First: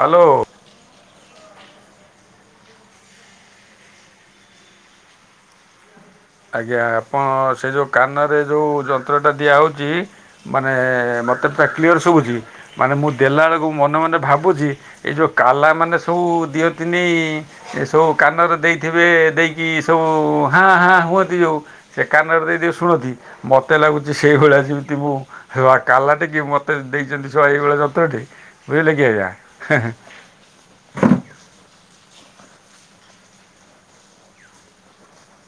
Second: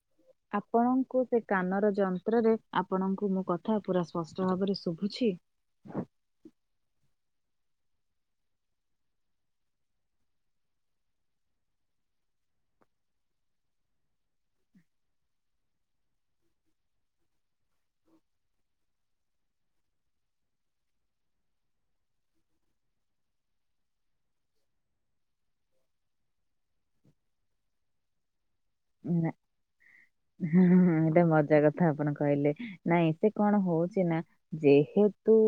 Hello. ଆପଣଙ୍କୁ ସେ କାନର ଯନ୍ତ୍ରରେ ଆପଣଙ୍କୁ ମୋ କଥା ପୁରା ସ୍ପଷ୍ଟ ଭାବରେ ଶୁଭୁଛି। ଆଜ୍ଞା ଆପଣ ସେ ଯେଉଁ କାନରେ ଯେଉଁ ଯନ୍ତ୍ରଟା ଦିଆହେଉଛି। ମାନେ ମତେ ପୁରା କ୍ଲିଅର ଶୁଭୁଛି। ମାନେ ମୁଁ ଦେଲାବେେଳକୁ ମନେ ମନେ ଭାବୁଛି ଏଇ ଯେଉଁ କାଲା ମାନେ ସବୁ ଦିଅନ୍ତିନ। ଏ ସବୁ କାନରେ ଦେଇଥିବେ ଦେଇକି ସବୁ ହାଁ ହାଁ ହୁଅନ୍ତି ଯେଉ। ସେ କାନଡ଼ ଦେଇଦିଉ ଶୁଣନ୍ତି ମୋତେ ଲାଗୁଛି ସେଇଭଳିଆ ଯେମିତି ମୁଁ ହେ କାଲା ଟ କି ମତେ ଦେଇଛନ୍ତି ଶୁଆ ଏଇଭଳିଆ ଯନ୍ତ୍ରଟି ବୁଝିଲେ କି ଆଜ। ହଁ ଏଇଟା ମଜା କଥା ଆପଣ କହିଲେ ନାଇଁ ସେ କଣ ହଉଛି ନା। ଯେହେତୁ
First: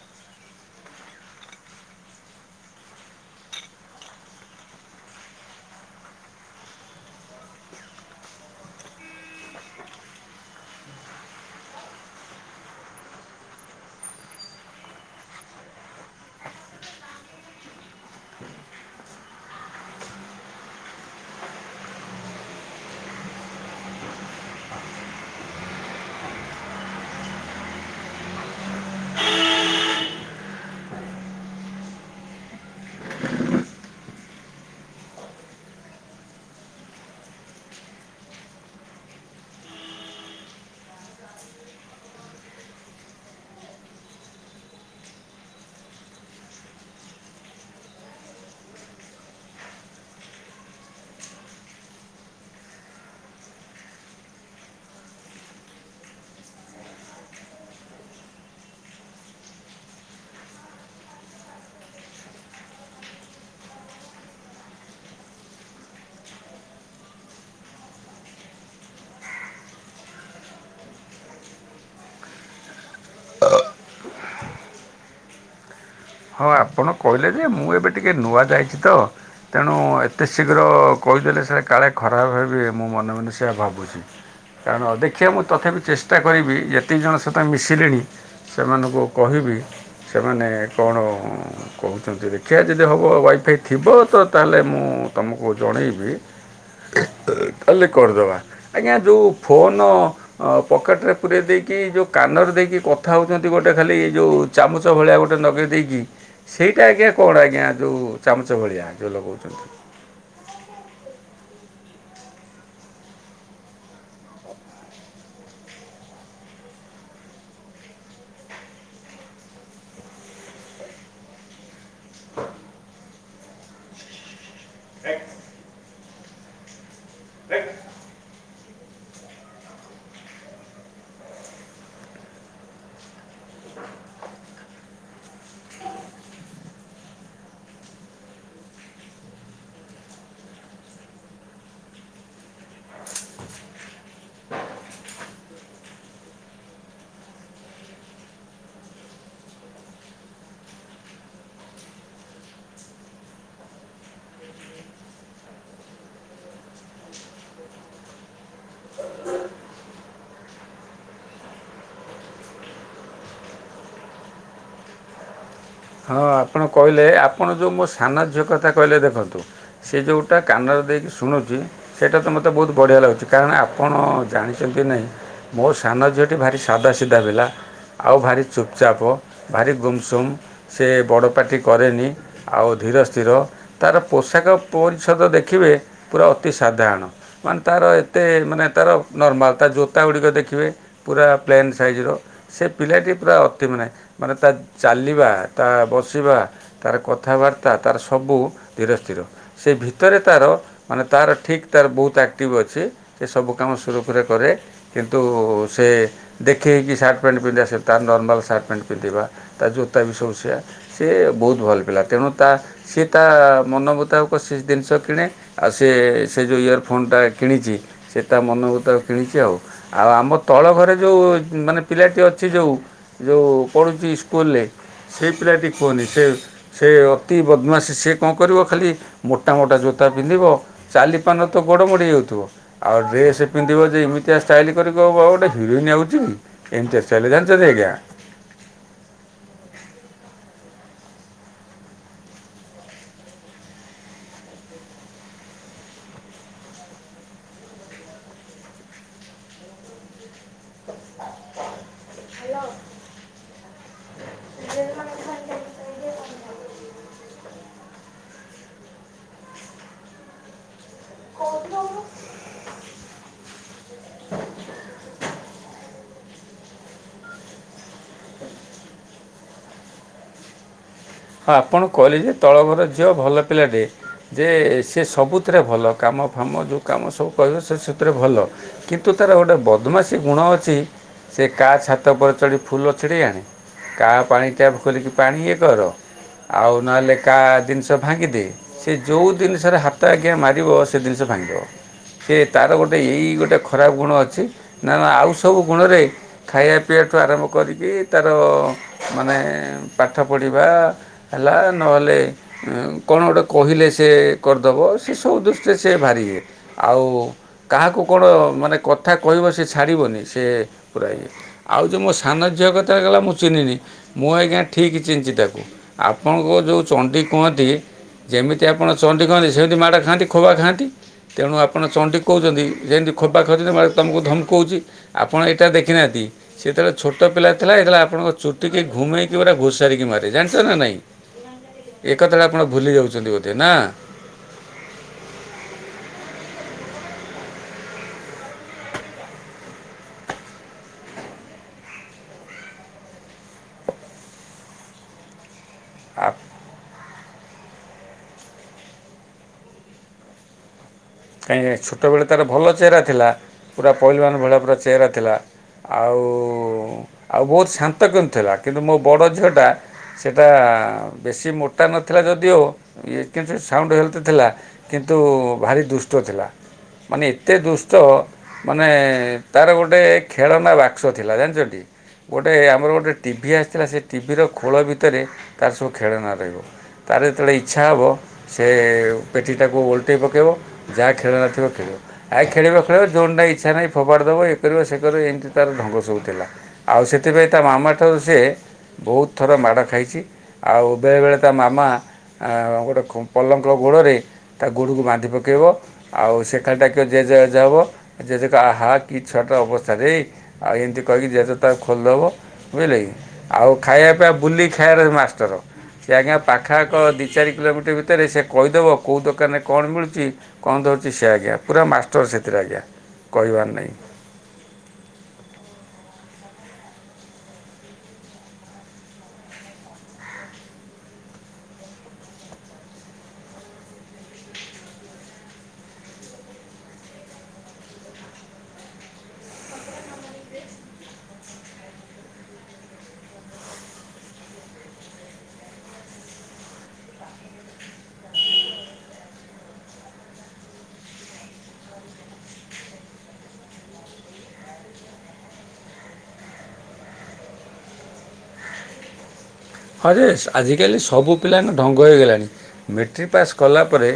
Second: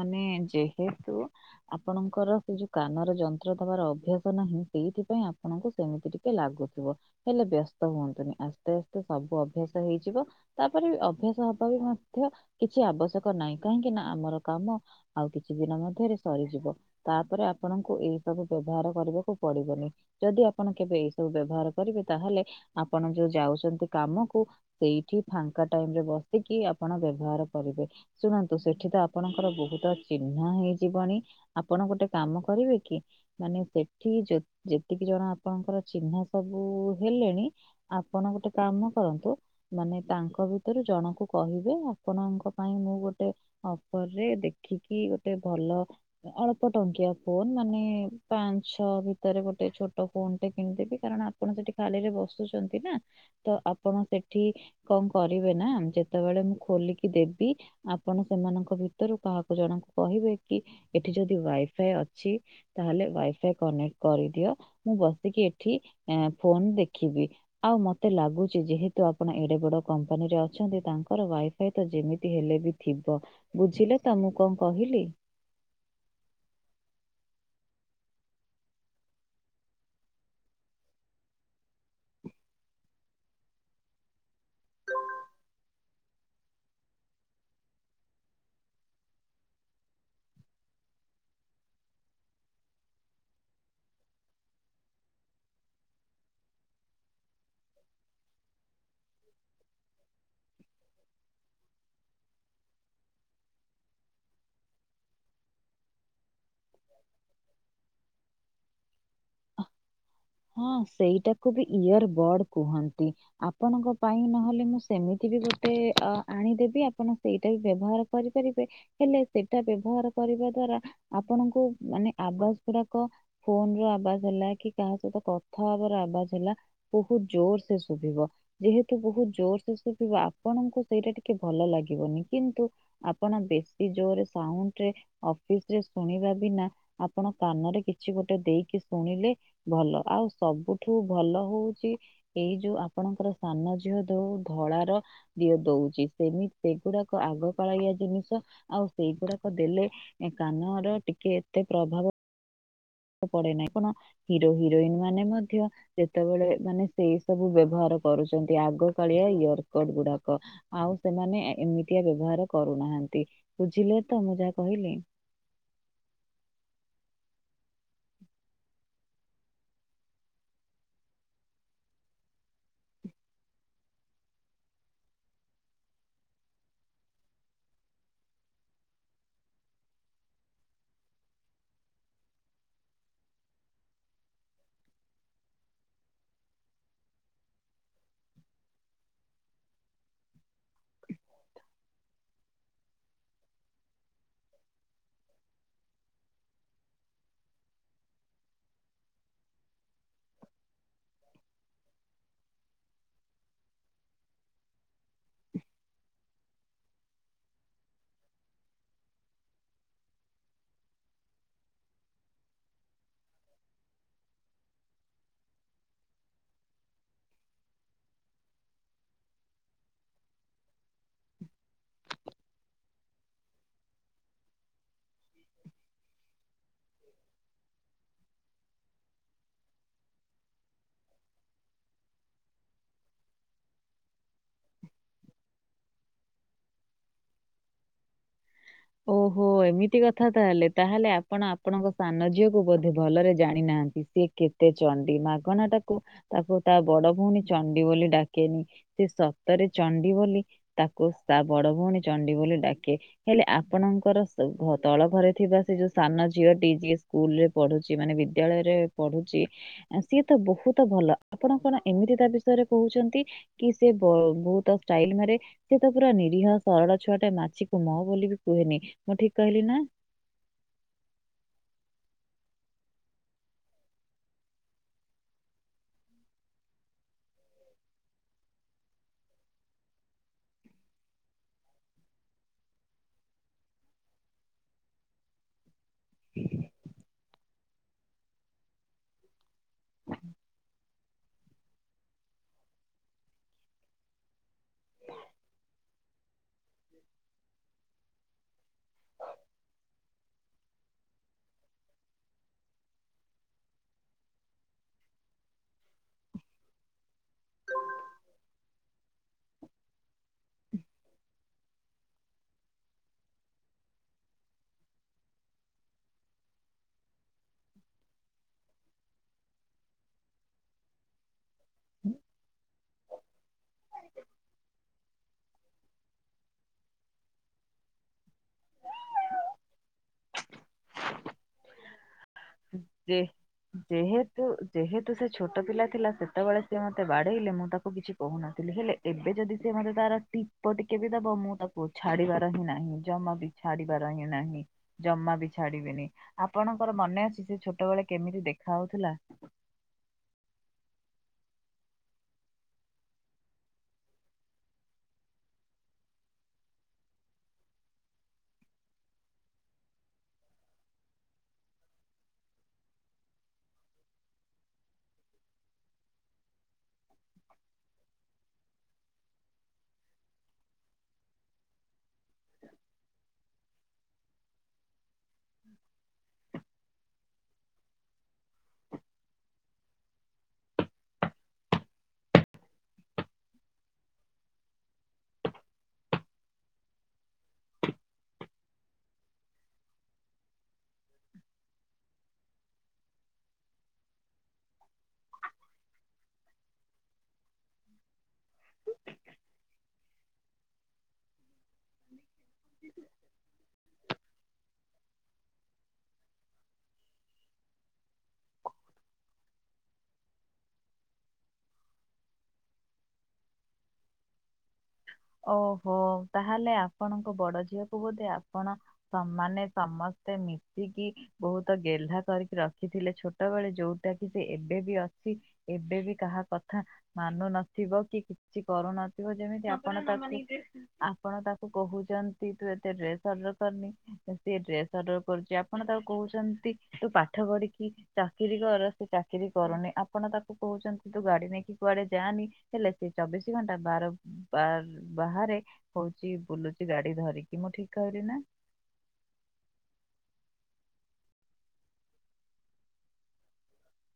ମାନେ ଯେହେତୁ ଆପଣଙ୍କର ସେ ଯୋଉ କାନର ଯନ୍ତ୍ର ଦେବାର ଅଭ୍ୟାସ ନାହିଁ ସେଇଥିପାଇଁ ଆପଣଙ୍କୁ ସେମିତି ଲାଗୁଥିବ ହେଲେ ବ୍ୟସ୍ତ ହୁଅନ୍ତୁନି ଆସ୍ତେ ଆସ୍ତେ ସବୁ ଅଭ୍ୟାସ ହେଇଯିବ। ତାପରେ ବି ଅଭ୍ୟାସ ହବା ବି ମଧ୍ୟ କିଛି ଆବଶ୍ୟକ ନାହିଁ କାହିଁକି ନା ଆମର କାମ ଆଉ କିଛି ଦିନ ମଧ୍ୟରେ ସରିଯିବ। ତାପରେ ଆପଣଙ୍କୁ ଏଇ ସବୁ ବ୍ୟବହାର କରିବାକୁ ପଡିବନି। ଯଦି ଆପଣ କେବେ ଏଇ ସବୁ ବ୍ୟବହାର କରିବେ ତାହେଲେ ଆପଣ ଯୋଉ ଯାଉଛନ୍ତି କାମକୁ ସେଇଠି ଫାଙ୍କା ଟାଇମ ରେ ବସିକି ଆପଣ ବ୍ୟବହାର କରିବେ। ଶୁଣନ୍ତୁ ସେଠି ତ ଆପଣଙ୍କର ବହୁତ ଚିହ୍ନ ହେଇଯିବନି। ଆପଣ ଗୋଟେ କାମ କରିବେ କି? ମାନେ ସେଠି ଯେତିକି ଜଣ ଆପଣଙ୍କର ଚିହ୍ନା ସବୁ ହେଲେଣି ଆପଣ ଗୋଟେ କାମ କରନ୍ତୁ। ମାନେ ତାଙ୍କ ଭିତରୁ ଜଣକୁ କହିବେ ଆପଣଙ୍କ ପାଇଁ ମୁଁ ଗୋଟେ। ହଁ ପରେ ଦେଖିକି ଗୋଟେ ଭଲ ଅଳ୍ପ ଟଙ୍କିଆ ଫୋନ ମାନେ ପାଞ୍ଚ ଛଅ ଭିତରେ ଗୋଟେ ଛୋଟ ଫୋନଟେ କିଣିଦେବି କାରଣ ଆପଣ ସେଠି ଖାଲିରେ ବସୁଚନ୍ତି ନା ତ ଆପଣ ସେଠି କଣ କରିବେ ନା ଯେତେବେଳେ ମୁଁ ଖୋଲିକି ଦେବି ଆପଣ ସେମାନଙ୍କ ଭିତରୁ କାହାକୁ ଜଣଙ୍କୁ କହିବେ କି ଏଠି ଯଦି ୱାଏ ଫାଏ ଅଛି ତାହେଲେ ୱାଇଫାଇ କନେକ୍ଟ କରିଦିଅ ମୁଁ ବସିକି ଏଠି ଏଁ ଫୋନ ଦେଖିବି। ଆଉ ମତେ ଲାଗୁଚି ଯେହେତୁ ଆପଣ ଏଡେ ବଡ କମ୍ପାନୀରେ ଅଛନ୍ତି ତାଙ୍କର ୱାଇ ଫାଇ ତ ଯେମିତି ହେଲେ ବି ଥିବ ବୁଝିଲେ ତ ମୁଁ କଣ କହିଲି? ହଁ ଆପଣ କହିଲେ ଯେ ମୁଁ ଏବେ ଟିକେ ନୂଆ ଯାଇଚି ତ ତେଣୁ ଏତେ ଶୀଘ୍ର କହିଦେଲେ ସେ କାଳେ ଖରାପ ଭାବିବେ ମୁଁ ମନେ ମନେ ସେୟା ଭାବୁ ଚି କାରଣ ଦେଖିଆ ମୁଁ ତଥାପି ଚେଷ୍ଟା କରିବି ଯେତିକି ଜଣ ସହିତ ମିଶିଲିଣି ସେମାନଙ୍କୁ କହିବି ସେମାନେ କୋହୁଚନ୍ତି ଦେଖିଆ ଯଦି ହବ ୱାଇଫାଇ ଥିବ ତ ତାହେଲେ ମୁଁ ତମକୁ ଜଣେଇବି। ତାହାଲେ କରିଦବା ଆଜ୍ଞା ଯେଉ ଫୋନ ଅ ପକେଟରେ ପୁରେଇ ଦେଇକି ଯୋଉ କାନରେ ଦେଇକି କଥା ହୋଉଚନ୍ତି ଗୋଟେ ଖାଲି ଏଇ ଯୋଉ ଚାମୁଚ ଭଳିଆ ଗୋଟେ ନଗେଇ ଦେଇକି ସେଇଟା ଆଜ୍ଞା କଣ ଆଜ୍ଞା ଯୋଉ ଚାମୁଚ ଭଳିଆ ଯୋଉ ଲଗୋଉଚନ୍ତି। ହଁ ସେଇଟାକୁ ବି ଇୟର ବଡ କୁହନ୍ତି। ଆପଣଙ୍କ ପାଇଁ ନହଲେ ମୁଁ ସେମିତି ବି ଗୋଟେ ଅ ଆଣିଦେବି ଆପଣ ସେଇଟା ବି ବ୍ୟବହାର କରିପାରିବେ। ହେଲେ ସେଟା ବ୍ୟବହାର କରିବା ଦ୍ଵାରା ଆପଣଙ୍କୁ ମାନେ ଆବାଜ ଗୁଡାକ ଫୋନର ଆବାଜ ହେଲା କି କାହା ସହିତ କଥା ହବାର ଆବାଜ ହେଲା ବୋହୁତ ଜୋରସେ ଶୁଭିବ। ଯେହେତୁ ବୋହୁତ ଜୋରସେ ଶୁଭିବ ଆପଣଙ୍କୁ ସେଇଟା ଟିକେ ଭଲ ଲାଗିବନି କିନ୍ତୁ ଆପଣ ବେଶୀ ଜୋଓରେ ସାଉଣ୍ଡରେ ଅଫିସରେ ଶୁଣିବା ବିନା ଆପଣ କାନରେ କିଛି ଗୋଟେ ଦେଇକି ଶୁଣିଲେ ଭଲ। ଆଉ ସବୁଠୁ ଭଲ ହୋଉଚି ଏଇ ଯୋଉ ଆପଣଙ୍କର ସାନ ଝିଅ ଦୋଉ ଧଳାର ଦିଅ ଦୋଉଚି ସେମି ସେଗୁଡ଼ାକ ଆଗକାଳାୟ ଜିନିଷ ଆଉ ସେଇଗୁଡାକ ଦେଲେ ଏ କାନର ଟିକେ ଏତେ ପ୍ରଭାବ ପଡେ ନାହିଁ କଣ ହିରୋ ହିରୋଇନ ମାନେ ମଧ୍ୟ କେତେବେଳେ ମାନେ ସେଇ ସବୁ ବ୍ୟବହାର କରୁଚନ୍ତି ଆଗକାଳିଆ ଇୟରକଡ ଗୁଡାକ। ଆଉ ସେମାନେ ଏମିତିଆ ବ୍ୟବହାର କରୁନାହାନ୍ତି ବୁଝିଲେ ତ ମୁଁ ଯାହା କହିଲି। ହଁ ଆପଣ କହିଲେ ଆପଣ ଯୋଉ ମୋ ସାନ ଝିଅ କଥା କହିଲେ ଦେଖନ୍ତୁ ସିଏ ଯୋଉଟା କାନରେ ଦେଇକି ଶୁଣୁଚି ସେଇଟା ତ ମତେ ବୋହୁତ ବଢ଼ିଆ ଲାଗୁଚି କାରଣ ଆ ଆପଣ ଜାଣିଚନ୍ତି ନାହିଁ ମୋ ସାନ ଝିଅଟି ଭାରି ସାଧାସିଧା ପିଲା ଆଉ ଭାରି ଚୁପଚାପ ଭାରି ଗୁମସୁମ୍ ସେ ବଡ଼ ପାଟି କରେନି। ଆଉ ଧିର ସ୍ଥିର ତାର ପୋଷାକ ପରିଚ୍ଛଦ ଦେଖିବେ ପୁରା ଅତି ସାଧାରଣ। ମାନେ ତାର ଏତେ ମାନେ ତାର ନର୍ମାଲ୍ ତା ଜୋତାଗୁଡ଼ିକ ଦେଖିବେ ପୁରା ପ୍ଲେନ୍ ସାଇଜିର ସେ ପିଲାଟି ପୁରା ଅତିମାନେ ମାନେ ତା ଚାଲିବା ତା ବସିବା ତାର କଥାବାର୍ତ୍ତା ତାର ସବୁ ଧିର ସ୍ଥିର। ସେଇ ଭିତରେ ତାର ମାନେ ତାର ଠିକ୍ ତାର ବୋହୁତ ଆକ୍ଟିଭ ଅଛି ସେ ସବୁ କାମ ସୁରୁଖୁରୁରେ କରେ କିନ୍ତୁ ସେ ଦେଖେ ହେଇକି ସାର୍ଟ ପ୍ୟାଣ୍ଟ ପିନ୍ଧିବା ସେ ତାର ନର୍ମାଲ ସାର୍ଟ ପ୍ୟାଣ୍ଟ ପିନ୍ଧିବା। ତା ଜୋତା ବି ସବୁ ସେୟା ସେ ବୋହୁତ ଭଲ ପିଲା ତେଣୁ ତା ସିଏ ତା ମନ ମୁତାବକ ସେ ଦିନଷ କିଣେ ଆଉ ସିଏ ସେଇ ଯୋଉ ଇୟର ଫୋନଟା କିଣିଚି ସେ ତା ମନ ମୁତାବକ କିଣିଚି ଆଉ। ଆଉ ଆମ ତଳଘରେ ଯୋଉ ମାନେ ପିଲାଟି ଅଛି ଯୋଉ ଯୋଉ ପୁଢୁଚି ଇସ୍କୁଲରେ ସେଇ ପିଲାଟି କୁହନି ସେ ସେ ଅତି ବଦମାସି ସିଏ କଣ କରିବ ଖାଲି ମୋଟାାମୋଟା ଜୋତା ପିନ୍ଧିବ ଚାଲିପାରୁ ନଥିବ ଗୋଡ଼ ମୋଡ଼ି ହେଇ ଯାଉଥିବ। ଆଉ ଡ୍ରେସ୍ ପିନ୍ଧିବ ଯେ ଏମିତିଆ ଷ୍ଟାଇଲ କରିକି ଆଉ ଗୋଟେ ହିରୋଇନ୍ ଆଉଛି କି। ଏନ୍ତିଆ ଷ୍ଟାଇଲ ଜାଣିଛନ୍ତି ଆଜ୍ଞା। ଓହୋ ଏମିତି କଥା ତାହେଲେ ତାହେଲେ ଆପଣ ଆପଣଙ୍କ ସାନ ଝିଅକୁ ବୋଧେ ଭଲରେ ଜାଣିନାହାନ୍ତି ସିଏ କେତେ ଚଣ୍ଡୀ ମାଗନା ତାକୁ ତାକୁ ତା ବଡ ଭଉଣୀ ଚଣ୍ଡି ବୋଲି ଡାକେନି ସେ ସତରେ ଚଣ୍ଡି ବୋଲି ତାକୁ ତା ବଡ ଭଉଣୀ ଚଣ୍ଡୀ ବୋଲି ଡାକେ। ହେଲେ ଆପଣଙ୍କର ତଳ ଘରେ ଥିବା ସେ ଯୋଉ ସାନ ଝିଅଟି ଯିଏ ସ୍କୁଲ ରେ ପଢୁଛି ମାନେ ବିଦ୍ୟାଳୟରେ ପଢ଼ୁଛି। ଆଁ ସିଏ ତ ବହୁତ ଭଲ ଆପଣ କଣ ଏମିତି ତା ବିଷୟରେ କହୁଛନ୍ତି। କି ସେ ବହୁତ ଷ୍ଟାଇଲ ମାରେ ସେ ତ ପୁରା ନିରୀହ ସରଳ ଛୁଆ ଟେ ମାଛିକୁ ମ ବୋଲି ବି କୁହେନି ମୁଁ ଠିକ୍ କହିଲି ନା। ହଁ ଆପଣ କହିଲେ ଯେ ତଳ ଘର ଝିଅ ଭଲ ପିଲାଟେ। ଯେ ସେ ସବୁଥିରେ ଭଲ କାମ ଫାମ ଯେଉଁ କାମ ସବୁ କହିବ ସେ ସେଥିରେ ଭଲ କିନ୍ତୁ ତାର ଗୋଟେ ବଦମାସି ଗୁଣ ଅଛି ସେ କାହା ଛାତ ଉପରେ ଚଢ଼ି ଫୁଲ ଛିଡ଼େଇ ଆଣେ କାହା ପାଣି ଟ୍ୟାପ ଖୋଲିକି ପାଣି ଇଏ କର। ଆଉ ନହେଲେ କାହା ଜିନିଷ ଭାଙ୍ଗିଦେ ସେ ଯୋଉ ଜିନିଷରେ ହାତ ଆଜ୍ଞା ମାରିବ ସେ ସେ ଜିନିଷ ଭାଙ୍ଗିିବ। ସେ ତାର ଗୋଟେ ଏଇ ଗୋଟେ ଖରାପ ଗୁଣ ଅଛି ନା ଆଉ ସବୁ ଗୁଣରେ ଏ ଖାଇବା ପିଇବାଠୁ ଆରମ୍ଭ କରିକି ତାର ମାନେ ପାଠ ପଢ଼ିବା ହେଲା ନହେଲେ କଣ ଗୋଟେ କହିଲେ ସେ କରିଦବ ସେ ସବୁ ଦୃଷ୍ଟିରେ ସେ ଭାରିି ଇଏ ଆଉ କାହାକୁ କଣ ମାନେ କଥା କହିବ ସେ ଛାଡ଼ିବନି ସିଏ ପୁରା ଇଏ। ଆଉ ଯୋଉ ମୋ ସାନ ଝିଅ କଥା କହିଲେ ମୁଁ ଚିହ୍ନିନି ମୁଁ ଆଜ୍ଞା ଠିକ୍ ଚିହ୍ନିଚି ତାକୁ। ଆପଣଙ୍କୁ ଯୋଉ ଚଣ୍ଡୀ କୁହନ୍ତି। ଯେମିତି ଆପଣ ଚଣ୍ଡୀ କହନ୍ତି ସେମିତି ମାଡ଼ ଖାଆନ୍ତି ଖୋବା ଖାଆନ୍ତି ତେଣୁ ଆପଣ ଚଣ୍ଡୀ କହୁଛନ୍ତି। ଯେମିତି ଖୋବା ଖିଉଛନ୍ତି ତମକୁ ଧମକଉଛି ଆପଣ ଏଇଟା ଦେଖିନାହାନ୍ତି। ସିଏ ଯେତେବେଳେ ଛୋଟ ପିଲା ଥିଲା। ଏ ଯେତେବେଳେ ଆପଣଙ୍କ ଚୁଟିିକି ଘୁମେଇକ ପୁରା ଘୋସାରିକି ମାରେ ଜାଣି ଜାଣିଛ ନା ନାହିଁ ଏ କଥାଟା ଆପଣ ଭୁଲି ଯାଉଛନ୍ତି ବୋଧେ ନା। ତ ଯେହେତୁ ସେ ଛୋଟ ପିଲା ଥିଲା। ସେତେବେଳେ ସିଏ ମୋତେ ବାଡେଇଲେ ମୁଁ ତାକୁ କିଛି କହୁନଥିଲି ହେଲେ ଏବେ ଯଦି ସେ ମତେ ତାର ଟିପ ଟିକେ ବି ଦବ ମୁଁ ତାକୁ ଛାଡିବାର ହିଁ ନାହିଁ। ଜମା ବି ଛାଡିବାର ହିଁ ନାହିଁ ଜମା ବି ଛାଡିବେନି। ଆଫ୍ ଆପଣଙ୍କର ମନେ ଅଛି ସେ ଛୋଟବେଳେ କେମିତି ଦେଖାହଉଥିଲା। ନାଁଇ ନାହିଁ ଛୋଟବେଳେ ତାର ଭଲ ଚେହେରା ଥିଲା ପୁରା ପହିଲମାନ ଭଳିଆ ପୁରା ଚେହେରା ଥିଲା। ଆଉ ଆଉ ବହୁତ୍ ଶାନ୍ତ କିନ୍ତୁ ଥିଲା କିନ୍ତୁ ମୋ ବଡ଼ ଝିଅଟା ସେ ଟା ବେଶୀ ମୋଟା ନଥିଲା ଯଦିଓ କିନ୍ତୁ ସାଉଣ୍ଡ ହେଲଥ। ଥିଲା କିନ୍ତୁ ଭାରି ଦୁଷ୍ଟ ଥିଲା ମାନେ ଏତେ ଦୁଷ୍ଟ ମାନେ ତାର ଗୋଟେ ଖେଳନା ବାକ୍ସ ଥିଲା। ଜାଣିଛଟି ଗୋଟିଏ ଆମର ଗୋଟିଏ ଟିଭି ଆସିଥିଲା ସେ ଟିଭିର ଖୋଳ ଭିତରେ ତାର ସବୁ ଖେଳନା ରହିବ। ତା ର ଯେତେବେଳେ ଇଚ୍ଛା ହେବ ସେ ପେଟିଟାକୁ ଓଲଟେଇ ପକାଇବ। ଯାହା ଖେଳନା ଥିବ ଖେଳିବ। କାହିଁକି ଖେଳିବା ଖେଳିବ ଯେଉଠି ନାହିଁ ଇଚ୍ଛା ନାହିଁ ଫୋପାଡ଼ି ଦେବ ଏଇ କରିବ ସେ କରିବ ଏମିତି ତାର ଢଙ୍ଗ ସବୁଥିଲା। ଆଉ ସେଥିପାଇଁ ତା ମାମା ଠାରୁ ସିଏ ବହୁତ୍ ଥର ମାଡ଼ ଖାଇଛି। ଆଉ ବେଳେବେଳେ ତା ମାମା ଗୋଟେ ପଲଙ୍କ ଗୋଡ଼ରେ ତା ଗୋଡ଼କୁ ବାନ୍ଧି ପକାଇବ। ଆଉ ସେ ଖାଲି ଡାକିଵ ଜେଜେ ଜେଜେ ହ ଵ ଜେଜେ କହିବେ ଆଃ ଛୁଆଟା କି ଅବସ୍ଥା। ଛାତି ଆଉ ଏମିତି କହିକି ଜେଜେ ତାକୁ ଖୋଲିଦେବ ବୁଝିଲେ କି ଆଉ ଖାଇବା ପିଇବା ବୁଲିକି ଖାଇବା ର ମାଷ୍ଟର। ସେ ଆଜ୍ଞା ପାଖାଆଖ ଦି ଚାରି କିଲୋମିଟର ଭିତରେ ସେ କହିଦେବ କେଉଁ ଦୋକାନରେ କଣ ମିଳୁଛି। କଣ ଧରୁଛି ସେ ଆଜ୍ଞା ପୁରା ମାଷ୍ଟର ସେଥିରେ ଆଜ୍ଞା କହିବାର ନାହିଁ। ଓହୋ ତାହେଲେ ଆପଣଙ୍କ ବଡ଼ ଝିଅକୁ ବୋଧେ ଆପଣ ସ‌ ମାନେ ସମସ୍ତେ ମିଶିକି ବହୁତ ଗେହ୍ଲା କରିକି ରଖିଥିଲେ ଛୋଟବେଳେ ଯୋଉଟା କି ସେ ଏବେ ବି ଅଛି। ଏବେ ବି କାହା କଥା ମାନୁ ନଥିବ କି କିଛି କରୁନଥିବ ଯେମି ସେ ଆପଣଙ୍କ ଆପଣ ତାକୁ କହୁଚନ୍ତି ତୁ ଏତେ ଡ୍ରେସ୍ ଅର୍ଡର କରିନି ସେ ଡ୍ରେସ୍ ଅର୍ଡର କରୁଚି। ଆ ପଣ ତାକୁ କୋହୁଛନ୍ତି ତୁ ପାଠ ପଢି଼କି ଚାକିରି କର ସେ ଚାକିରି କରୁନି। ଆପଣ ତାକୁ କୋହୁଚନ୍ତି ତୁ ଗାଡ଼ି ନେଇକି କୁଆଡ଼େ ଯାଆନି। ହେଲେ ସେ ଚବିଶି ଘଣ୍ଟା ବାର ବା ବାହାରେ ହଉଚି ବୁଲୁଚି ଗାଡ଼ି ଧରିକି। ମୁଁ ଠିକ୍ କହିଲି ନାଁ? ହରେସ୍ ଆଜିକାଲି ସବୁ ପିଲାଙ୍କ ଢଙ୍ଗ ହେଇଗଲାଣି ମେଟ୍ରିକ୍ ପାସ୍ କଲା ପରେ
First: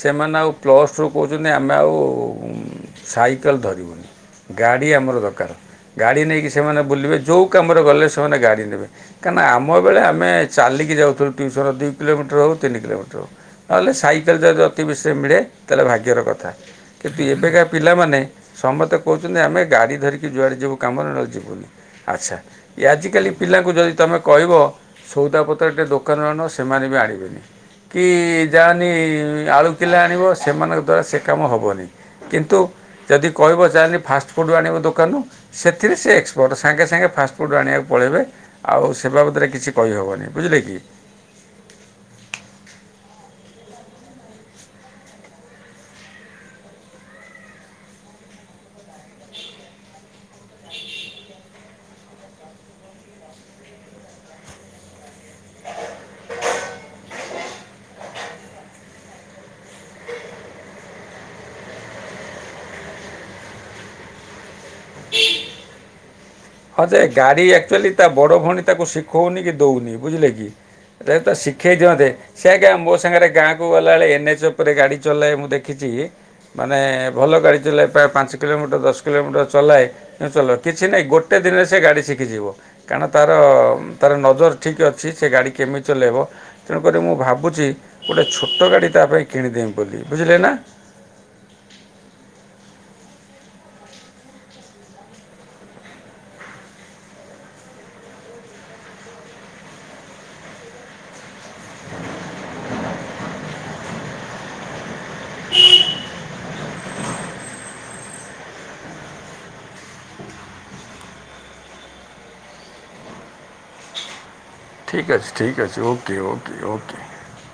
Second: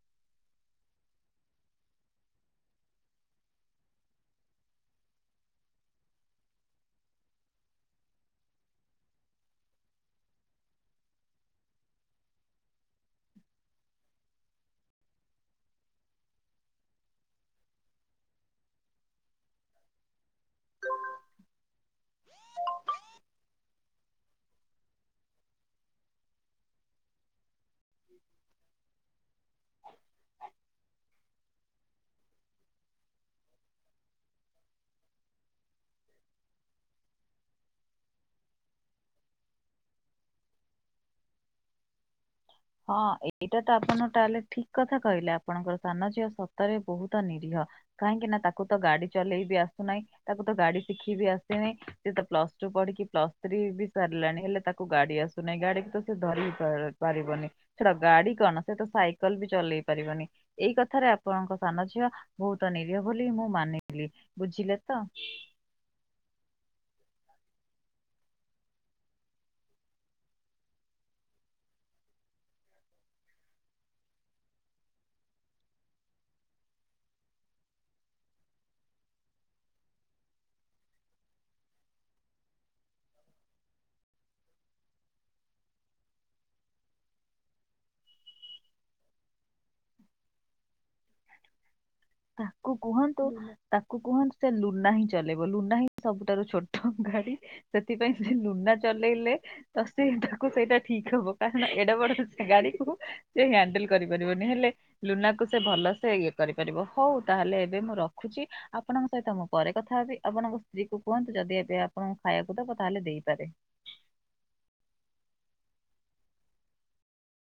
ସେମାନେ ଆଉ ପ୍ଲସ୍ ଟୁରୁ କୋହୁଚନ୍ତି ଆମେ ଆଉ ସାଇକେଲ୍ ଧରିବୁନି। ଗାଡ଼ି ଆମର ଦରକାର। ଗାଡ଼ି ନେଇକି ସେମାନେ ବୁଲିବେ ଯୋଉ କାମରେ ଗଲେ ସେମାନେ ଗାଡ଼ି ନେବେ, କାନା ଆମ୍ ମୋ ବେଳେ ଆମେ ଚାଲିକି ଯାଉଥୁଲୁ ଟ୍ୟୁସନ୍ ଦୁଇ କିଲୋମିଟର୍ ହୋଉ ତିନି କିଲୋମିଟର୍। ନହେଲେ ସାଇକେଲ୍ ଯଦି ଅତି ବେଶୀରେ ମିଳେ ତାହେଲେ ଭାଗ୍ୟର କଥା। କିନ୍ତୁ ଏବେକା ପିଲାମାନେ ସମସ୍ତେ କୋହୁଚନ୍ତି ଆମେ ଗାଡ଼ି ଧରି ଯୁଆଡ଼େ ଯିବୁ କାମରେ ନ ଯିବୁନି ଆଚ୍ଛା, ଆଜିକାଲି ପିଲାଙ୍କୁ ଯଦି ତମେ କହିବ ସୋଉଦାପତ୍ର ଟିକେ ଦୋକାନରୁ ଆଣୁନ ସେମାନେ ବି ଆଣିବେନି। କି ଯାନି ଆଳୁ କିଲେ ଆଣିବ ସେମାନଙ୍କ ଦ୍ୱାରା ସେ କାମ ହବନେଇ। କିନ୍ତୁ ଯଦି କହିବ ଯାନି ଫାଷ୍ଟ ଫୁଡ଼୍ ଆଣିବ ଦୋକାନରୁ। ସେଥିରେ ସେ ଏକ୍ସପର୍ଟ, ସାଙ୍ଗେ ସାଙ୍ଗେ ଫାଷ୍ଟ ଫୁଡ଼୍ ଆଣିବାକୁ ପଳେଇବେ। ଆଉ ସେ ବାବଦରେ କିଛି କହିହବନେଇ ବୁଝିଲେ କି? ହଁ ଏଇଟା ତ ଆପଣ ତାହେଲେ ଠିକ୍ କଥା କହିଲେ ଆପଣଙ୍କର ସାନ ଝିଅ ସତରେ ବୋହୁତ ନିରୀହ। କାହିଁକି ନାଊ ତାକୁ ତ ଗାଡ଼ି ଚଲେଇ ବି ଆସୁନାହିଁ। ତାକୁ ତ ଗାଡ଼ି ଶିଖି ବି ଆସିନେଇ, ସିଏ ତ ପ୍ଲସ୍ ଟୁ ପଢି଼କି ପ୍ଲସ୍ ଥ୍ରୀ ବି ସାରିଲାଣି ହେଲେ ତାକୁ ଗାଡ଼ି ଆସୁ ନେଇ ଗାଡ଼ିକି ତ ସିଏ ଧରିି ବି ପା ପାରିବନେଇ। ଛାଡ଼ ଗାଡ଼ି କଣ ସେ ତ ସାଇକେଲ୍ ବି ଚଲେଇ ପାରିବନି। ଏଇ କଥାରେ ଆପଣଙ୍କ ସାନ ଝିଅ ବୋହୁତ ନିରୀହ ବୋଲି ମୁଁ ମାନିଲି। ବୁଝିଲେ ତ? ହଁ ଯେ ଗାଡ଼ି ଆଚୁଆଲି ତା ବଡ଼ ଭଉଣୀ ତାକୁ ଶିଖଉନି କି ଦୋଉନି। ବୁଝିଲେ କି? ରେ ତ ଶିଖେଇ ଦିଅନ୍ତେ। ସେ ଆଗେ ମୋ ସାଙ୍ଗେରେ ଗାଁକୁ ଗଲାଏଳେ ଏନ୍ ଏଚ୍ ଓପରେ ଗାଡ଼ି ଚଲାଏ ମୁଁ ଦେଖିଚି। ମାନେ ଭଲ ଗାଡ଼ି ଚଲାଏ ପ୍ରାୟ ପାଞ୍ଚ କିଲୋମିଟର୍ ଦଶ କିଲୋମିଟର୍ ଚଲାଏ ଉଁ ଚଲ କିଛି ନାହିଁ ଗୋ ଟେ ଦିନରେ ସେ ଗାଡ଼ି ଶିକିଯିବ। କାରଣ ତାର ତାର ନଜର ଠିକ୍ ଅଛି ସେ ଗାଡ଼ି କେମିତି ଚଲେଇବ ତେଣୁ କରି ମୁଁ ଭାବୁଚି ଗୋଟେ ଛୋଟ ଗାଡ଼ି ତାପାଇଁ କିଣିଦେମି ବୋଲି। ବୁଝିଲେ ନାଁ? ତାକୁ କୁହନ୍ତୁ ତାକୁ କୁହନ୍ତୁ ସେ ଲୁନା ହିଁ ଚଲେଇବ ଲୁନା ହିଁ ସବୁଠାରୁ ଛୋଟ ଗାଡ଼ି। ସେଥିପାଇଁ ସେ ଲୁନା ଚଲେଇଲେ ତ ସେଇଟାକୁ ସେଇଟା ଠିକ୍ ହବ କାରଣ ଏଡ଼େ ବଡ଼ ସେ ଗାଡ଼ିକୁ ସେ ହ୍ୟାଣ୍ଡେଲ୍ କରିପାରିବନି ହେଲେ ଲୁନାକୁ ସେ ଭଲସେ ଇଏ କରିପାରିବ ହଉ ତାହେଲେ ଏବେ ମୁଁ ରଖୁଚି। ଆପଣଙ୍କ ସହିତ ମୁଁ ପରେ କଥା ହେବି ଆପଣଙ୍କ ସ୍ତ୍ରୀକୁ କୁହନ୍ତୁ ଯଦି ଏବେ ଆପଣଙ୍କୁ ଖାଇବାକୁ ଦବ ତାହେଲେ ଦେଇପାରେ। ଠିକ୍ ଅଛି ଠିକ୍ ଅଛି ଓକେ ଓକେ ଓକେ।